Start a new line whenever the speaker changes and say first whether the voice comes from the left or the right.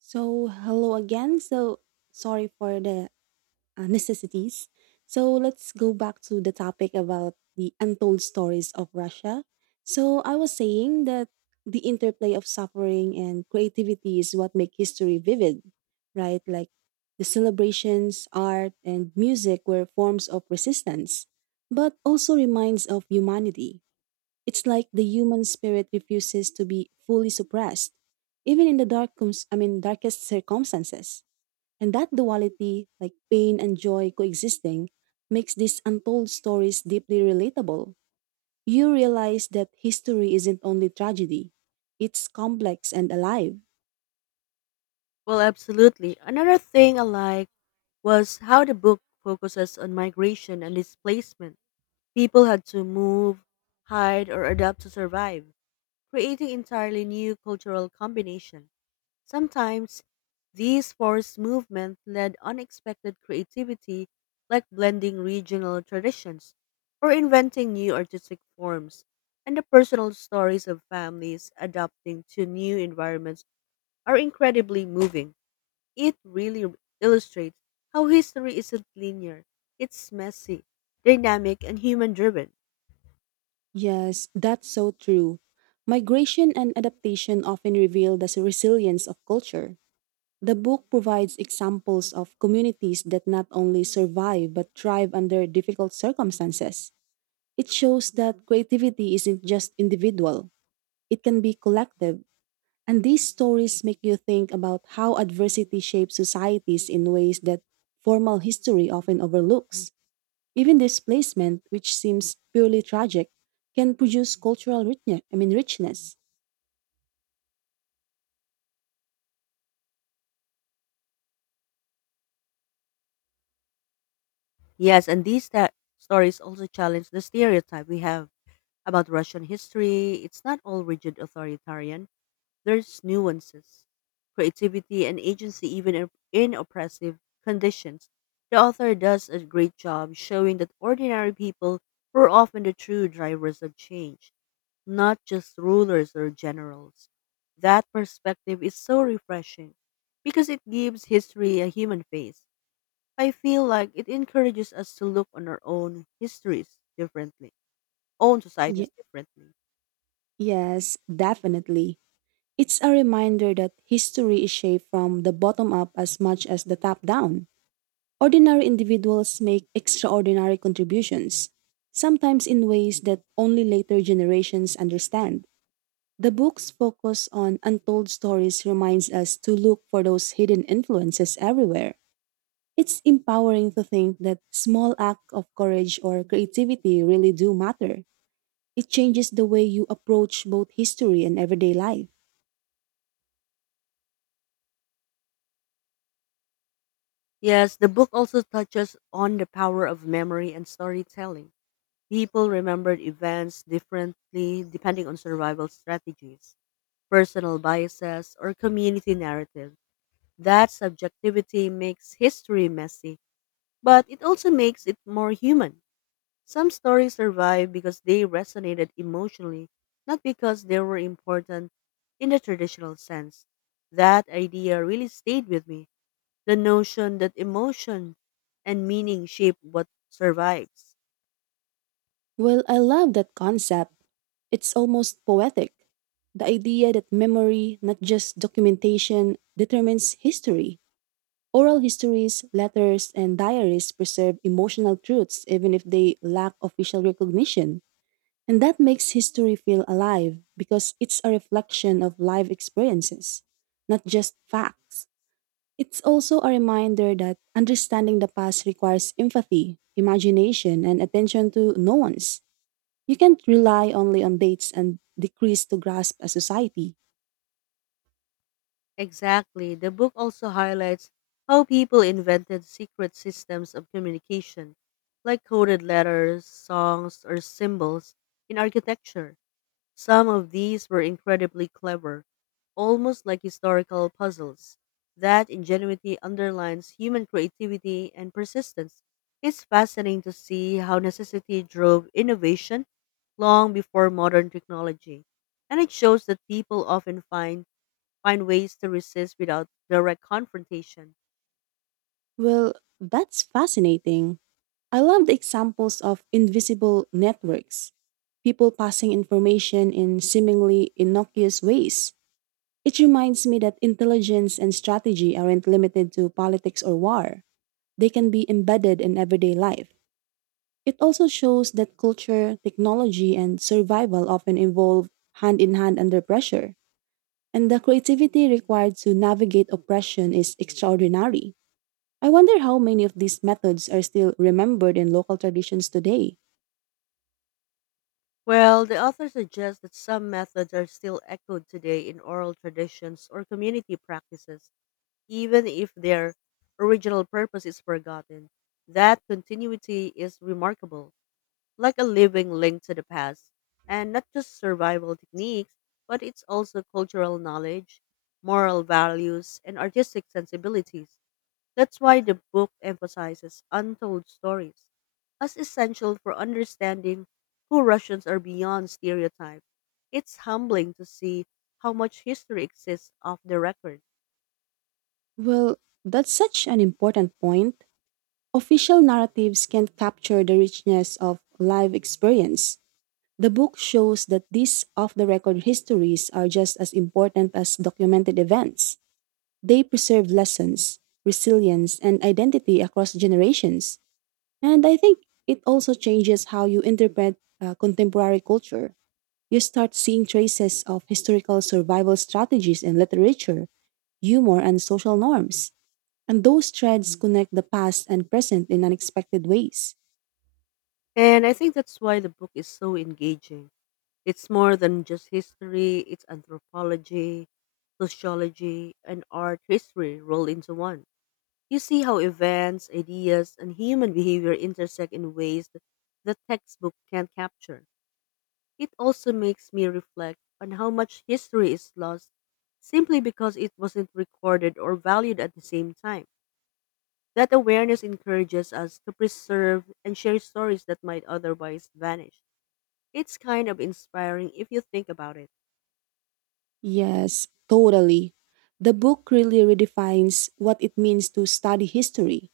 right: So, hello again. So, sorry for the necessities. So, let's go back to the topic about the untold stories of Russia. So, I was saying that the interplay of suffering and creativity is what make history vivid, right? Like the celebrations, art, and music were forms of resistance, but also reminds of humanity. It's like the human spirit refuses to be fully suppressed, even in the dark, darkest circumstances. And that duality, like pain and joy coexisting, makes these untold stories deeply relatable. You realize that history isn't only tragedy; it's complex and alive.
left: Well, absolutely. Another thing I like was how the book focuses on migration and displacement. People had to move, hide, or adapt to survive, creating entirely new cultural combination. Sometimes these forced movements led unexpected creativity like blending regional traditions or inventing new artistic forms. And the personal stories of families adapting to new environments are incredibly moving. It really illustrates how history isn't linear. It's messy, dynamic, and human driven.
right: Yes, that's so true. Migration and adaptation often reveal the resilience of culture. The book provides examples of communities that not only survive but thrive under difficult circumstances. It shows that creativity isn't just individual, it can be collective. And these stories make you think about how adversity shapes societies in ways that formal history often overlooks. Even displacement, which seems purely tragic, can produce cultural richness. I mean, richness.
left: Yes, and these stories also challenge the stereotype we have about Russian history. It's not all rigid authoritarian, there's nuances, creativity, and agency even in oppressive conditions. The author does a great job showing that ordinary people were often the true drivers of change, not just rulers or generals. That perspective is so refreshing because it gives history a human face. I feel like it encourages us to look on our own histories differently, own societies
right: Ye-
left: differently.
right: yes, definitely. It's a reminder that history is shaped from the bottom up as much as the top down. Ordinary individuals make extraordinary contributions, sometimes in ways that only later generations understand. The book's focus on untold stories reminds us to look for those hidden influences everywhere. It's empowering to think that small acts of courage or creativity really do matter. It changes the way you approach both history and everyday life.
left: Yes, the book also touches on the power of memory and storytelling. People remembered events differently depending on survival strategies, personal biases, or community narrative. That subjectivity makes history messy, but it also makes it more human. Some stories survive because they resonated emotionally, not because they were important in the traditional sense. That idea really stayed with me, the notion that emotion and meaning shape what survives.
right: Well, I love that concept. It's almost poetic. The idea that memory, not just documentation, determines history. Oral histories, letters, and diaries preserve emotional truths even if they lack official recognition. And that makes history feel alive because it's a reflection of life experiences, not just facts. It's also a reminder that understanding the past requires empathy, imagination, and attention to nuance. You can't rely only on dates and decrees to grasp a society.
left: Exactly. The book also highlights how people invented secret systems of communication, like coded letters, songs, or symbols in architecture. Some of these were incredibly clever, almost like historical puzzles. That ingenuity underlines human creativity and persistence. It's fascinating to see how necessity drove innovation long before modern technology. And it shows that people often find ways to resist without direct confrontation.
right: Well, that's fascinating. I love the examples of invisible networks, people passing information in seemingly innocuous ways. It reminds me that intelligence and strategy aren't limited to politics or war, they can be embedded in everyday life. It also shows that culture, technology, and survival often evolve hand in hand under pressure. And the creativity required to navigate oppression is extraordinary. I wonder how many of these methods are still remembered in local traditions today.
left: Well, the author suggests that some methods are still echoed today in oral traditions or community practices, even if their original purpose is forgotten. That continuity is remarkable, like a living link to the past, and not just survival techniques, but it's also cultural knowledge, moral values, and artistic sensibilities. That's why the book emphasizes untold stories as essential for understanding who Russians are beyond stereotype. It's humbling to see how much history exists off the record.
right: Well, that's such an important point. Official narratives can't capture the richness of live experience. The book shows that these off the record histories are just as important as documented events. They preserve lessons, resilience, and identity across generations. And I think it also changes how you interpret contemporary culture. You start seeing traces of historical survival strategies in literature, humor, and social norms. And those threads connect the past and present in unexpected ways.
left: And I think that's why the book is so engaging. It's more than just history, it's anthropology, sociology, and art history rolled into one. You see how events, ideas, and human behavior intersect in ways that the textbook can't capture. It also makes me reflect on how much history is lost simply because it wasn't recorded or valued at the same time. That awareness encourages us to preserve and share stories that might otherwise vanish. It's kind of inspiring if you think about it.
right: Yes, totally. The book really redefines what it means to study history.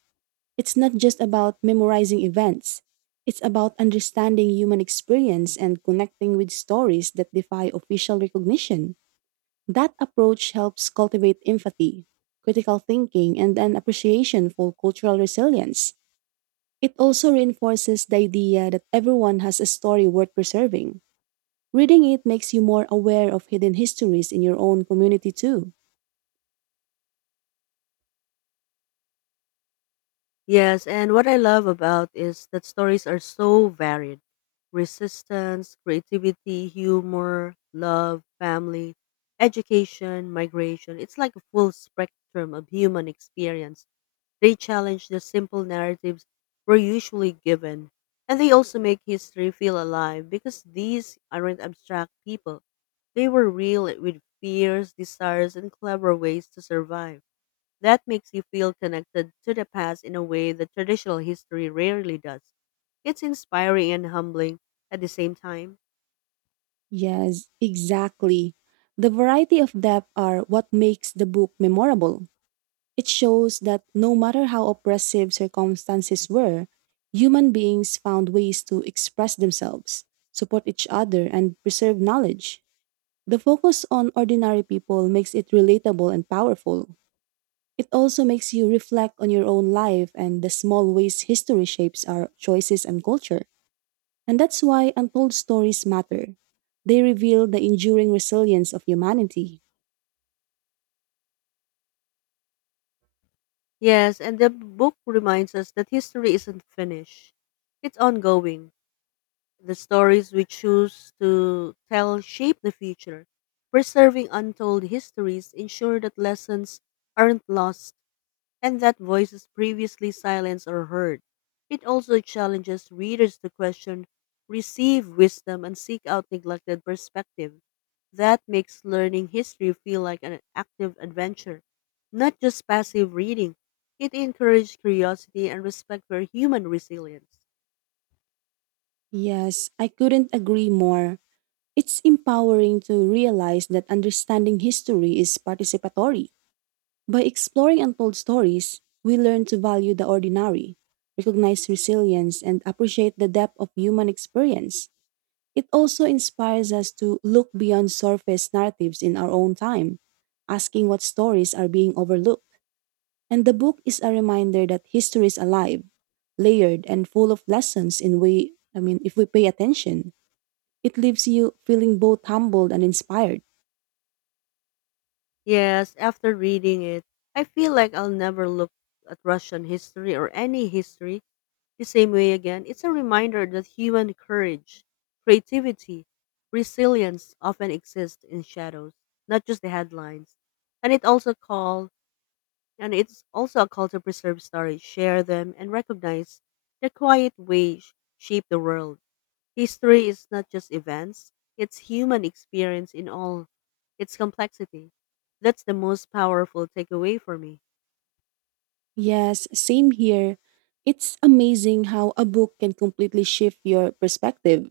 right: It's not just about memorizing events, it's about understanding human experience and connecting with stories that defy official recognition. That approach helps cultivate empathy, critical thinking, and an appreciation for cultural resilience. It also reinforces the idea that everyone has a story worth preserving. Reading it makes you more aware of hidden histories in your own community, too.
left: Yes, and what I love about is that stories are so varied. Resistance, creativity, humor, love, family, education, migration. It's like a full spectrum of human experience. They challenge the simple narratives we're usually given. And they also make history feel alive because these aren't abstract people. They were real with fears, desires, and clever ways to survive. That makes you feel connected to the past in a way that traditional history rarely does. It's inspiring and humbling at the same time.
right: Yes, exactly. The variety of depth are what makes the book memorable. It shows that no matter how oppressive circumstances were, human beings found ways to express themselves, support each other, and preserve knowledge. The focus on ordinary people makes it relatable and powerful. It also makes you reflect on your own life and the small ways history shapes our choices and culture. And that's why untold stories matter. They reveal the enduring resilience of humanity.
left: Yes, and the book reminds us that history isn't finished, it's ongoing. The stories we choose to tell shape the future. Preserving untold histories ensure that lessons aren't lost and that voices previously silenced are heard. It also challenges readers to question, receive wisdom, and seek out neglected perspective. That makes learning history feel like an active adventure, not just passive reading. It encourages curiosity and respect for human resilience.
right: Yes, I couldn't agree more. It's empowering to realize that understanding history is participatory. By exploring untold stories, we learn to value the ordinary, recognize resilience, and appreciate the depth of human experience. It also inspires us to look beyond surface narratives in our own time, asking what stories are being overlooked. And the book is a reminder that history is alive, layered, and full of lessons in way I mean if we pay attention. It leaves you feeling both humbled and inspired.
left: Yes, after reading it, I feel like I'll never look at Russian history or any history the same way again. It's a reminder that human courage, creativity, resilience often exist in shadows, not just the headlines. And it also call and it's also a call to preserve stories, share them, and recognize the quiet way shape the world. History is not just events, it's human experience in all its complexity. That's the most powerful takeaway for me.
right: Yes, same here. It's amazing how a book can completely shift your perspective.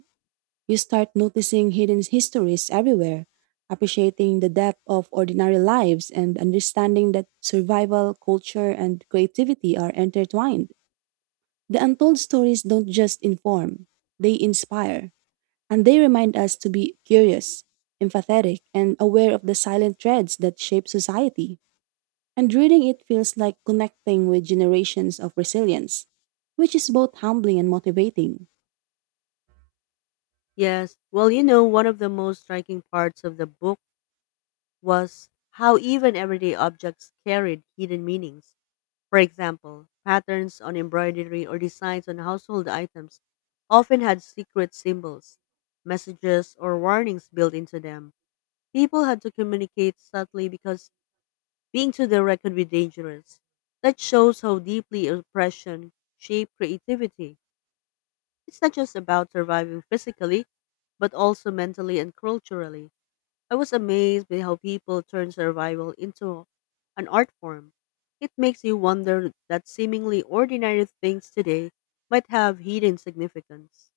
right: You start noticing hidden histories everywhere, appreciating the depth of ordinary lives, and understanding that survival, culture, and creativity are intertwined. The untold stories don't just inform, they inspire, and they remind us to be curious, empathetic, and aware of the silent threads that shape society. And reading it feels like connecting with generations of resilience, which is both humbling and motivating.
left: Yes, well, you know, one of the most striking parts of the book was how even everyday objects carried hidden meanings. For example, patterns on embroidery or designs on household items often had secret symbols, messages, or warnings built into them. People had to communicate subtly because being too direct could be dangerous. That shows how deeply oppression shaped creativity. It's not just about surviving physically, but also mentally and culturally. I was amazed by how people turn survival into an art form. It makes you wonder that seemingly ordinary things today might have hidden significance.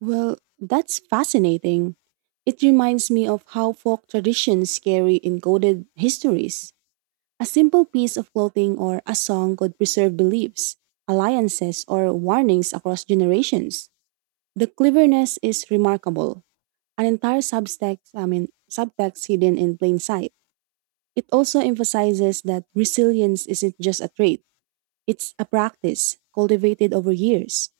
right: Well, that's fascinating. It reminds me of how folk traditions carry encoded histories. A simple piece of clothing or a song could preserve beliefs, alliances, or warnings across generations. The cleverness is remarkable. An entire subtext hidden in plain sight. It also emphasizes that resilience isn't just a trait. It's a practice cultivated over years.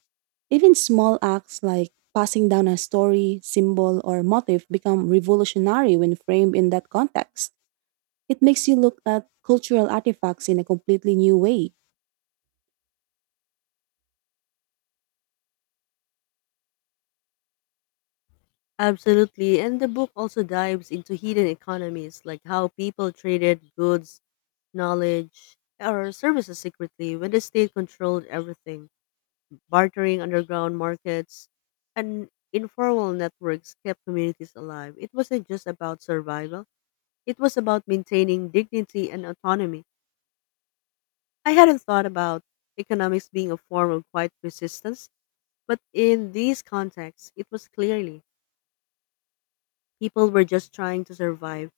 right: Even small acts like passing down a story, symbol, or motif become revolutionary when framed in that context. It makes you look at cultural artifacts in a completely new way.
left: Absolutely, and the book also dives into hidden economies, like how people traded goods, knowledge, or services secretly when the state controlled everything. Bartering underground markets and informal networks kept communities alive. It wasn't just about survival, it was about maintaining dignity and autonomy. I hadn't thought about economics being a form of quiet resistance, but in these contexts, it was clearly, people were just trying to survive.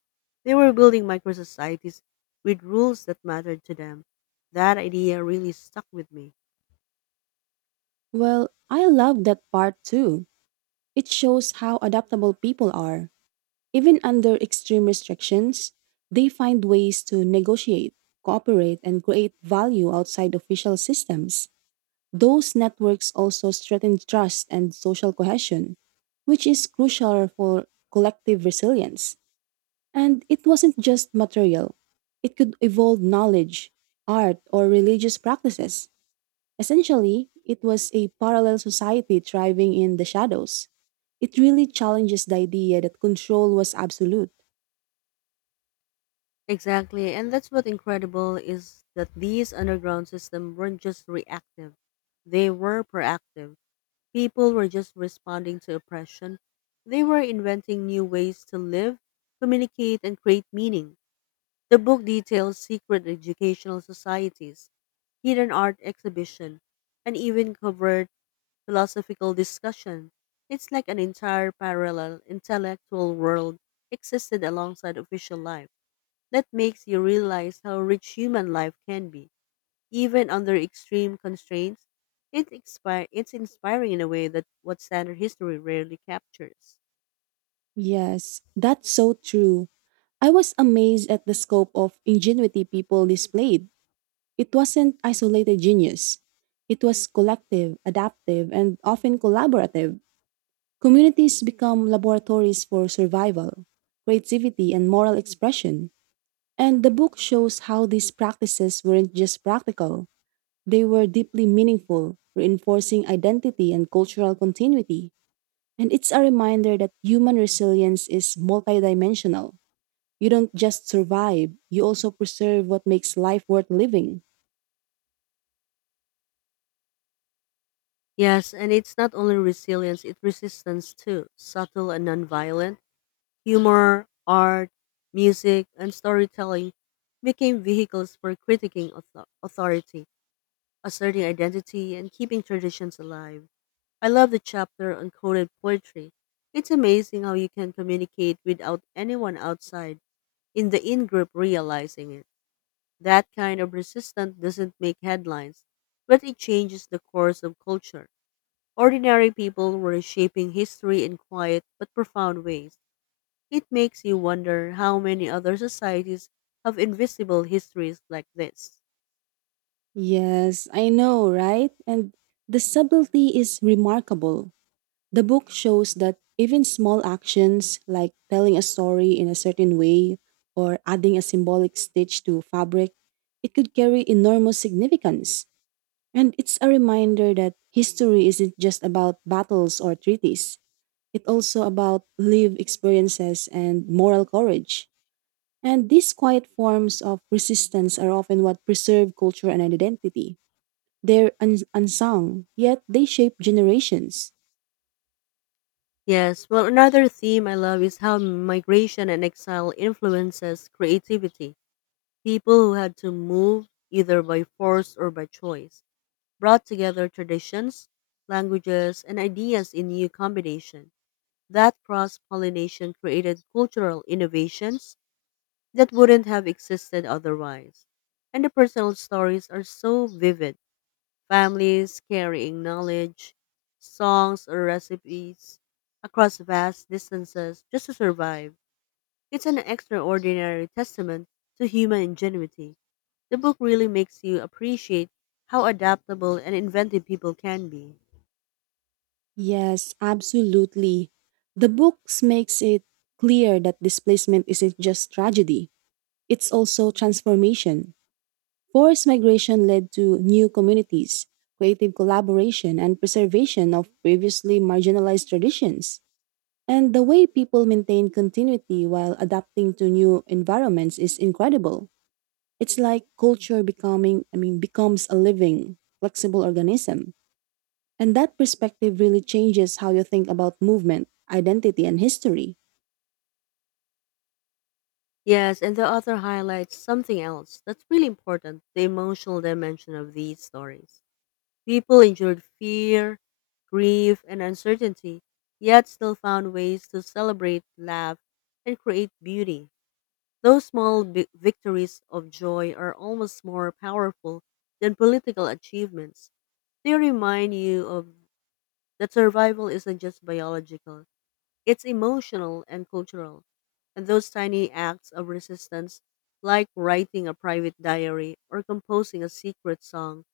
left: They were building micro societies with rules that mattered to them. That idea really stuck with me.
right: Well, I love that part too. It shows how adaptable people are. Even under extreme restrictions, they find ways to negotiate, cooperate, and create value outside official systems. Those networks also strengthen trust and social cohesion, which is crucial for collective resilience. And it wasn't just material, it could evolve knowledge, art, or religious practices. Essentially, it was a parallel society thriving in the shadows. It really challenges the idea that control was absolute.
left: Exactly, and that's what incredible is that these underground systems weren't just reactive; they were proactive. People were just responding to oppression. They were inventing new ways to live, communicate, and create meaning. The book details secret educational societies, hidden art exhibition, and even covered philosophical discussion. It's like an entire parallel intellectual world existed alongside official life. That makes you realize how rich human life can be. Even under extreme constraints, it's inspiring in a way that what standard history rarely captures.
right: Yes, that's so true. I was amazed at the scope of ingenuity people displayed. It wasn't isolated genius. It was collective, adaptive, and often collaborative. Communities become laboratories for survival, creativity, and moral expression. And the book shows how these practices weren't just practical, they were deeply meaningful, reinforcing identity and cultural continuity. And it's a reminder that human resilience is multidimensional. You don't just survive, you also preserve what makes life worth living.
left: Yes, and it's not only resilience, it's resistance too, subtle and nonviolent. Humor, art, music, and storytelling became vehicles for critiquing authority, asserting identity, and keeping traditions alive. I love the chapter on coded poetry. It's amazing how you can communicate without anyone outside in the in group realizing it. That kind of resistance doesn't make headlines, but it changes the course of culture. Ordinary people were shaping history in quiet but profound ways. It makes you wonder how many other societies have invisible histories like this.
right: Yes, I know, right? And the subtlety is remarkable. The book shows that even small actions like telling a story in a certain way or adding a symbolic stitch to fabric, it could carry enormous significance. And it's a reminder that history isn't just about battles or treaties. It's also about lived experiences and moral courage. And these quiet forms of resistance are often what preserve culture and identity. They're unsung, yet they shape generations.
left: Yes, well, another theme I love is how migration and exile influences creativity. People who had to move, either by force or by choice, brought together traditions, languages, and ideas in new combination. That cross pollination created cultural innovations that wouldn't have existed otherwise. And the personal stories are so vivid, families carrying knowledge, songs, or recipes across vast distances just to survive. It's an extraordinary testament to human ingenuity. The book really makes you appreciate how adaptable and inventive people can be.
right: Yes, absolutely. The books makes it clear that displacement isn't just tragedy, it's also transformation. Forced migration led to new communities, creative collaboration, and preservation of previously marginalized traditions. And the way people maintain continuity while adapting to new environments is incredible. It's like culture becomes a living, flexible organism. And that perspective really changes how you think about movement, identity, and history.
left: Yes, and the author highlights something else that's really important, the emotional dimension of these stories. People endured fear, grief, and uncertainty, yet still found ways to celebrate, laugh, and create beauty. Those small victories of joy are almost more powerful than political achievements. They remind you of that survival isn't just biological. It's emotional and cultural. And those tiny acts of resistance, like writing a private diary or composing a secret song,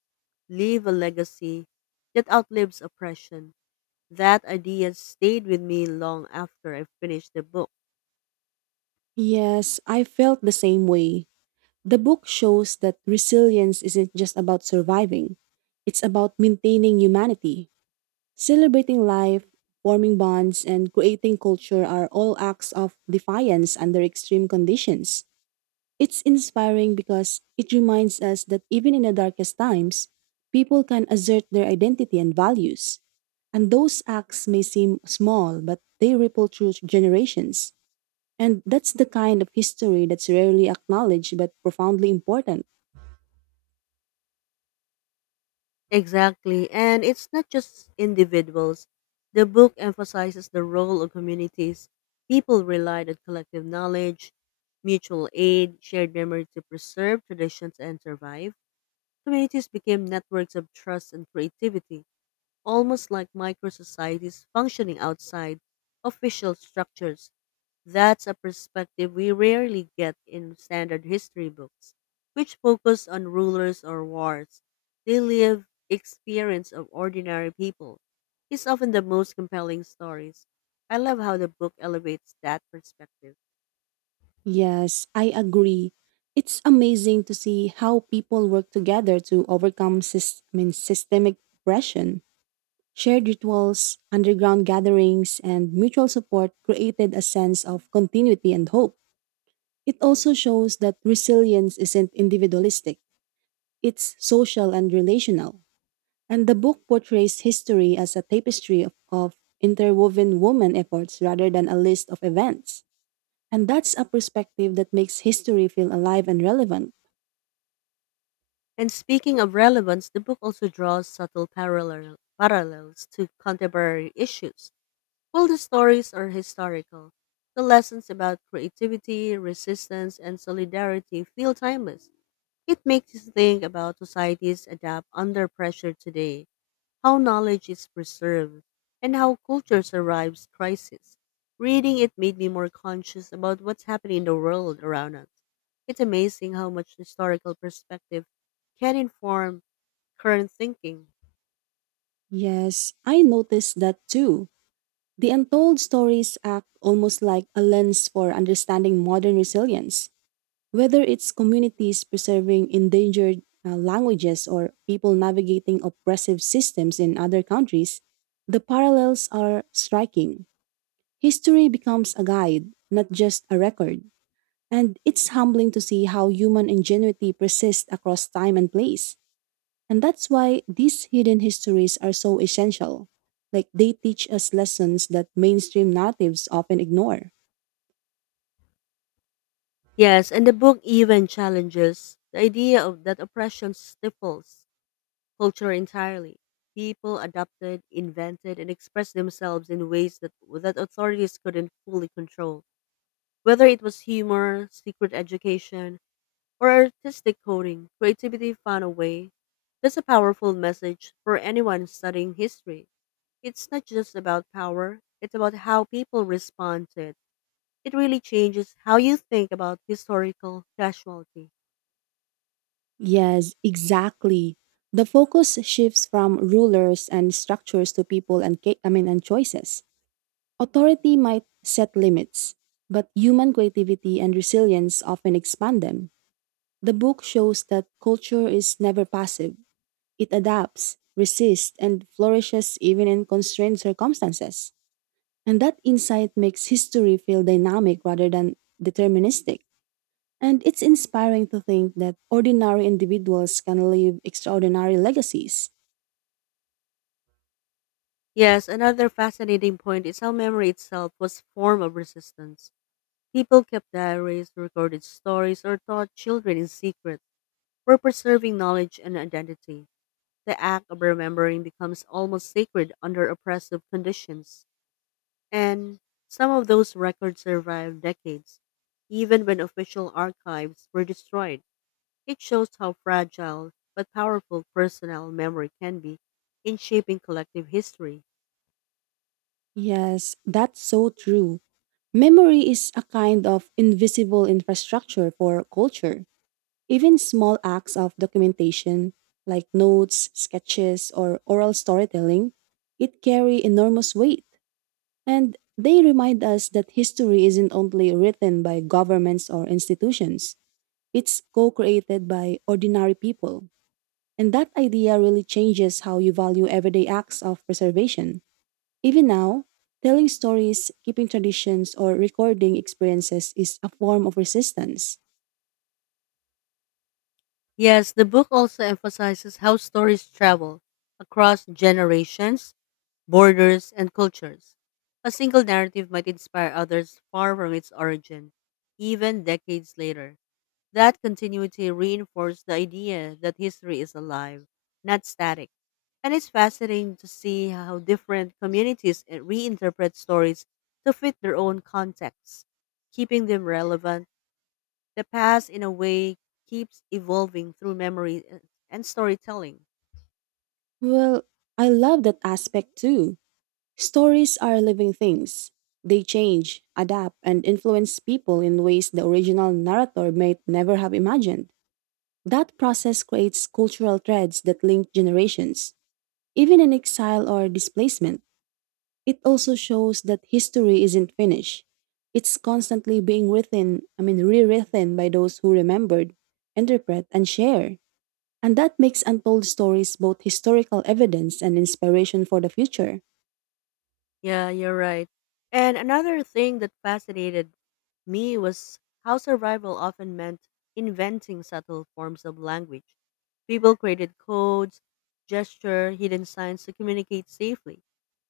left: leave a legacy that outlives oppression. That idea stayed with me long after I finished the book.
right: Yes, I felt the same way. The book shows that resilience isn't just about surviving, it's about maintaining humanity. Celebrating life, forming bonds, and creating culture are all acts of defiance under extreme conditions. It's inspiring because it reminds us that even in the darkest times, people can assert their identity and values. And those acts may seem small, but they ripple through generations. And that's the kind of history that's rarely acknowledged but profoundly important.
left: Exactly. And it's not just individuals. The book emphasizes the role of communities. People relied on collective knowledge, mutual aid, shared memory to preserve traditions and survive. Communities became networks of trust and creativity, almost like micro societies functioning outside official structures. That's a perspective we rarely get in standard history books, which focus on rulers or wars. The lived experience of ordinary people is often the most compelling stories. I love how the book elevates that perspective.
right: Yes, I agree. It's amazing to see how people work together to overcome systemic oppression. Shared rituals, underground gatherings, and mutual support created a sense of continuity and hope. It also shows that resilience isn't individualistic, it's social and relational. And the book portrays history as a tapestry of interwoven women efforts rather than a list of events. And that's a perspective that makes history feel alive and relevant.
left: And speaking of relevance, the book also draws parallels to contemporary issues. While the stories are historical, the lessons about creativity, resistance, and solidarity feel timeless. It makes you think about societies adapt under pressure today, how knowledge is preserved, and how culture survives crisis. Reading it made me more conscious about what's happening in the world around us. It's amazing how much historical perspective can inform current thinking.
right: Yes, I noticed that too. The untold stories act almost like a lens for understanding modern resilience. Whether it's communities preserving endangered languages or people navigating oppressive systems in other countries, the parallels are striking. History becomes a guide, not just a record. And it's humbling to see how human ingenuity persists across time and place. And that's why these hidden histories are so essential. Like they teach us lessons that mainstream narratives often ignore.
left: Yes, and the book even challenges the idea of that oppression stifles culture entirely. People adapted, invented, and expressed themselves in ways that authorities couldn't fully control. Whether it was humor, secret education, or artistic coding, creativity found a way. That's a powerful message for anyone studying history. It's not just about power, it's about how people respond to it. It really changes how you think about historical casualty.
right: Yes, exactly. The focus shifts from rulers and structures to people and choices. Authority might set limits, but human creativity and resilience often expand them. The book shows that culture is never passive. It adapts, resists, and flourishes even in constrained circumstances. And that insight makes history feel dynamic rather than deterministic. And it's inspiring to think that ordinary individuals can leave extraordinary legacies.
left: Yes, another fascinating point is how memory itself was a form of resistance. People kept diaries, recorded stories, or taught children in secret for preserving knowledge and identity. The act of remembering becomes almost sacred under oppressive conditions. And some of those records survived decades, even when official archives were destroyed. It shows how fragile but powerful personal memory can be in shaping collective history.
right: Yes, that's so true. Memory is a kind of invisible infrastructure for culture. Even small acts of documentation, like notes, sketches, or oral storytelling, it carry enormous weight. And they remind us that history isn't only written by governments or institutions, it's co created by ordinary people. And that idea really changes how you value everyday acts of preservation. Even now, telling stories, keeping traditions, or recording experiences is a form of resistance.
left: Yes, the book also emphasizes how stories travel across generations, borders, and cultures. A single narrative might inspire others far from its origin, even decades later. That continuity reinforced the idea that history is alive, not static. And it's fascinating to see how different communities reinterpret stories to fit their own contexts, keeping them relevant. The past, in a way, keeps evolving through memory and storytelling.
right: Well, I love that aspect too. Stories are living things. They change, adapt, and influence people in ways the original narrator may never have imagined. That process creates cultural threads that link generations, even in exile or displacement. It also shows that history isn't finished. It's constantly being rewritten by those who remembered, interpret, and share. And that makes untold stories both historical evidence and inspiration for the future.
left: Yeah, you're right. And another thing that fascinated me was how survival often meant inventing subtle forms of language. People created codes, gesture, hidden signs to communicate safely.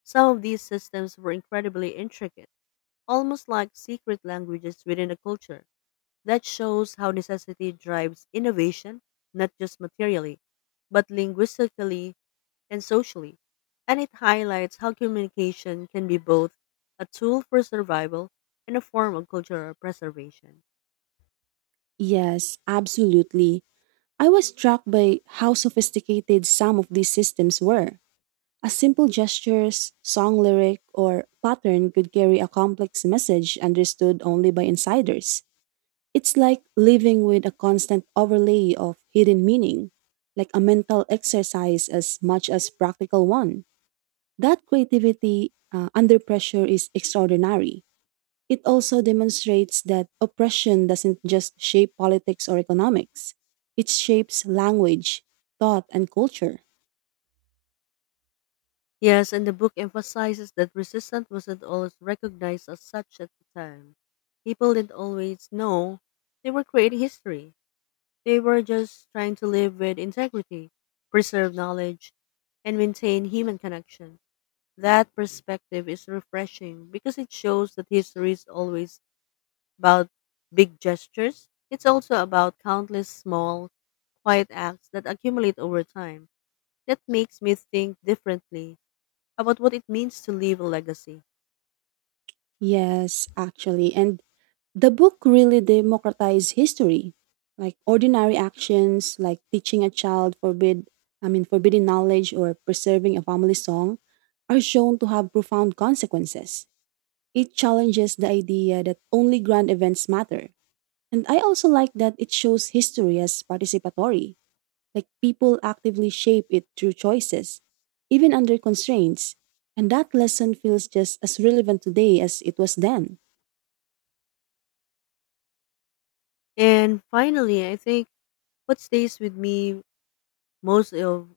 left: Some of these systems were incredibly intricate, almost like secret languages within a culture. That shows how necessity drives innovation, not just materially, but linguistically and socially, and it highlights how communication can be both a tool for survival and a form of cultural preservation.
right: Yes, absolutely. I was struck by how sophisticated some of these systems were. A simple gestures, song lyric, or pattern could carry a complex message understood only by insiders. It's like living with a constant overlay of hidden meaning, like a mental exercise as much as practical one. That creativity under pressure is extraordinary. It also demonstrates that oppression doesn't just shape politics or economics, it shapes language, thought, and culture.
left: Yes, and the book emphasizes that resistance wasn't always recognized as such at the time. People didn't always know they were creating history. They were just trying to live with integrity, preserve knowledge, and maintain human connection. That perspective is refreshing because it shows that history is always about big gestures. It's also about countless small, quiet acts that accumulate over time. That makes me think differently about what it means to leave a legacy.
right: Yes, actually. And the book really democratized history. Like ordinary actions like teaching a child forbidden knowledge or preserving a family song are shown to have profound consequences. It challenges the idea that only grand events matter. And I also like that it shows history as participatory, like people actively shape it through choices, even under constraints. And that lesson feels just as relevant today as it was then.
left: And finally, I think what stays with me most of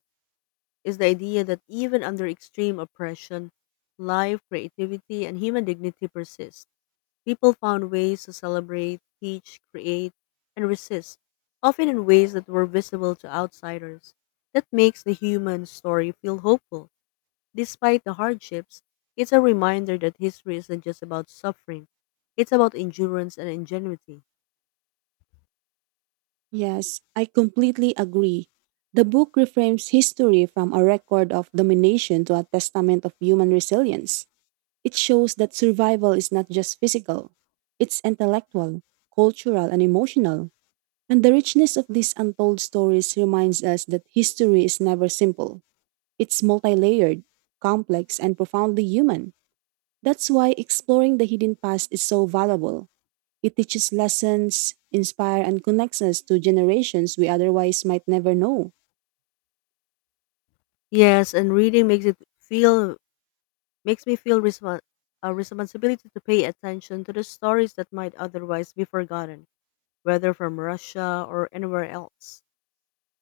left: is the idea that even under extreme oppression, life, creativity, and human dignity persist. People found ways to celebrate, teach, create, and resist, often in ways that were visible to outsiders. That makes the human story feel hopeful. Despite the hardships, it's a reminder that history isn't just about suffering, it's about endurance and ingenuity.
right: Yes, I completely agree. The book reframes history from a record of domination to a testament of human resilience. It shows that survival is not just physical, it's intellectual, cultural, and emotional. And the richness of these untold stories reminds us that history is never simple. It's multi layered, complex, and profoundly human. That's why exploring the hidden past is so valuable. It teaches lessons, inspire and connects us to generations we otherwise might never know.
left: Yes, and reading makes it feel makes me feel respon a responsibility to pay attention to the stories that might otherwise be forgotten, whether from Russia or anywhere else,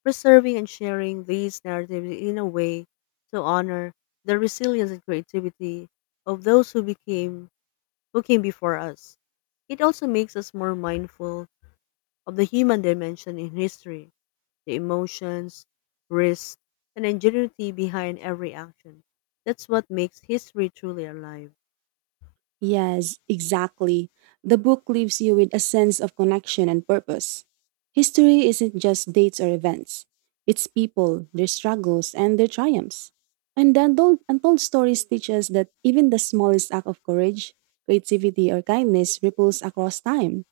left: preserving and sharing these narratives in a way to honor the resilience and creativity of those who came before us. It also makes us more mindful of the human dimension in history, the emotions, risks, and ingenuity behind every action. That's what makes history truly alive.
right: Yes, exactly. The book leaves you with a sense of connection and purpose. History isn't just dates or events. It's people, their struggles, and their triumphs. And the untold stories teach us that even the smallest act of courage, creativity, or kindness ripples across time.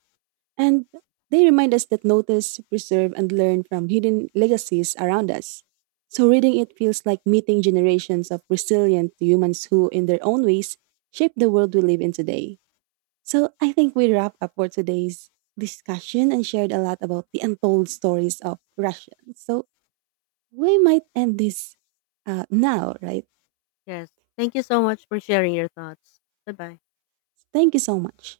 right: And they remind us that notice, preserve, and learn from hidden legacies around us. So reading it feels like meeting generations of resilient humans who, in their own ways, shape the world we live in today. So I think we wrap up for today's discussion and shared a lot about the untold stories of Russians. So we might end this now, right?
left: Yes. Thank you so much for sharing your thoughts. Bye bye.
right: Thank you so much.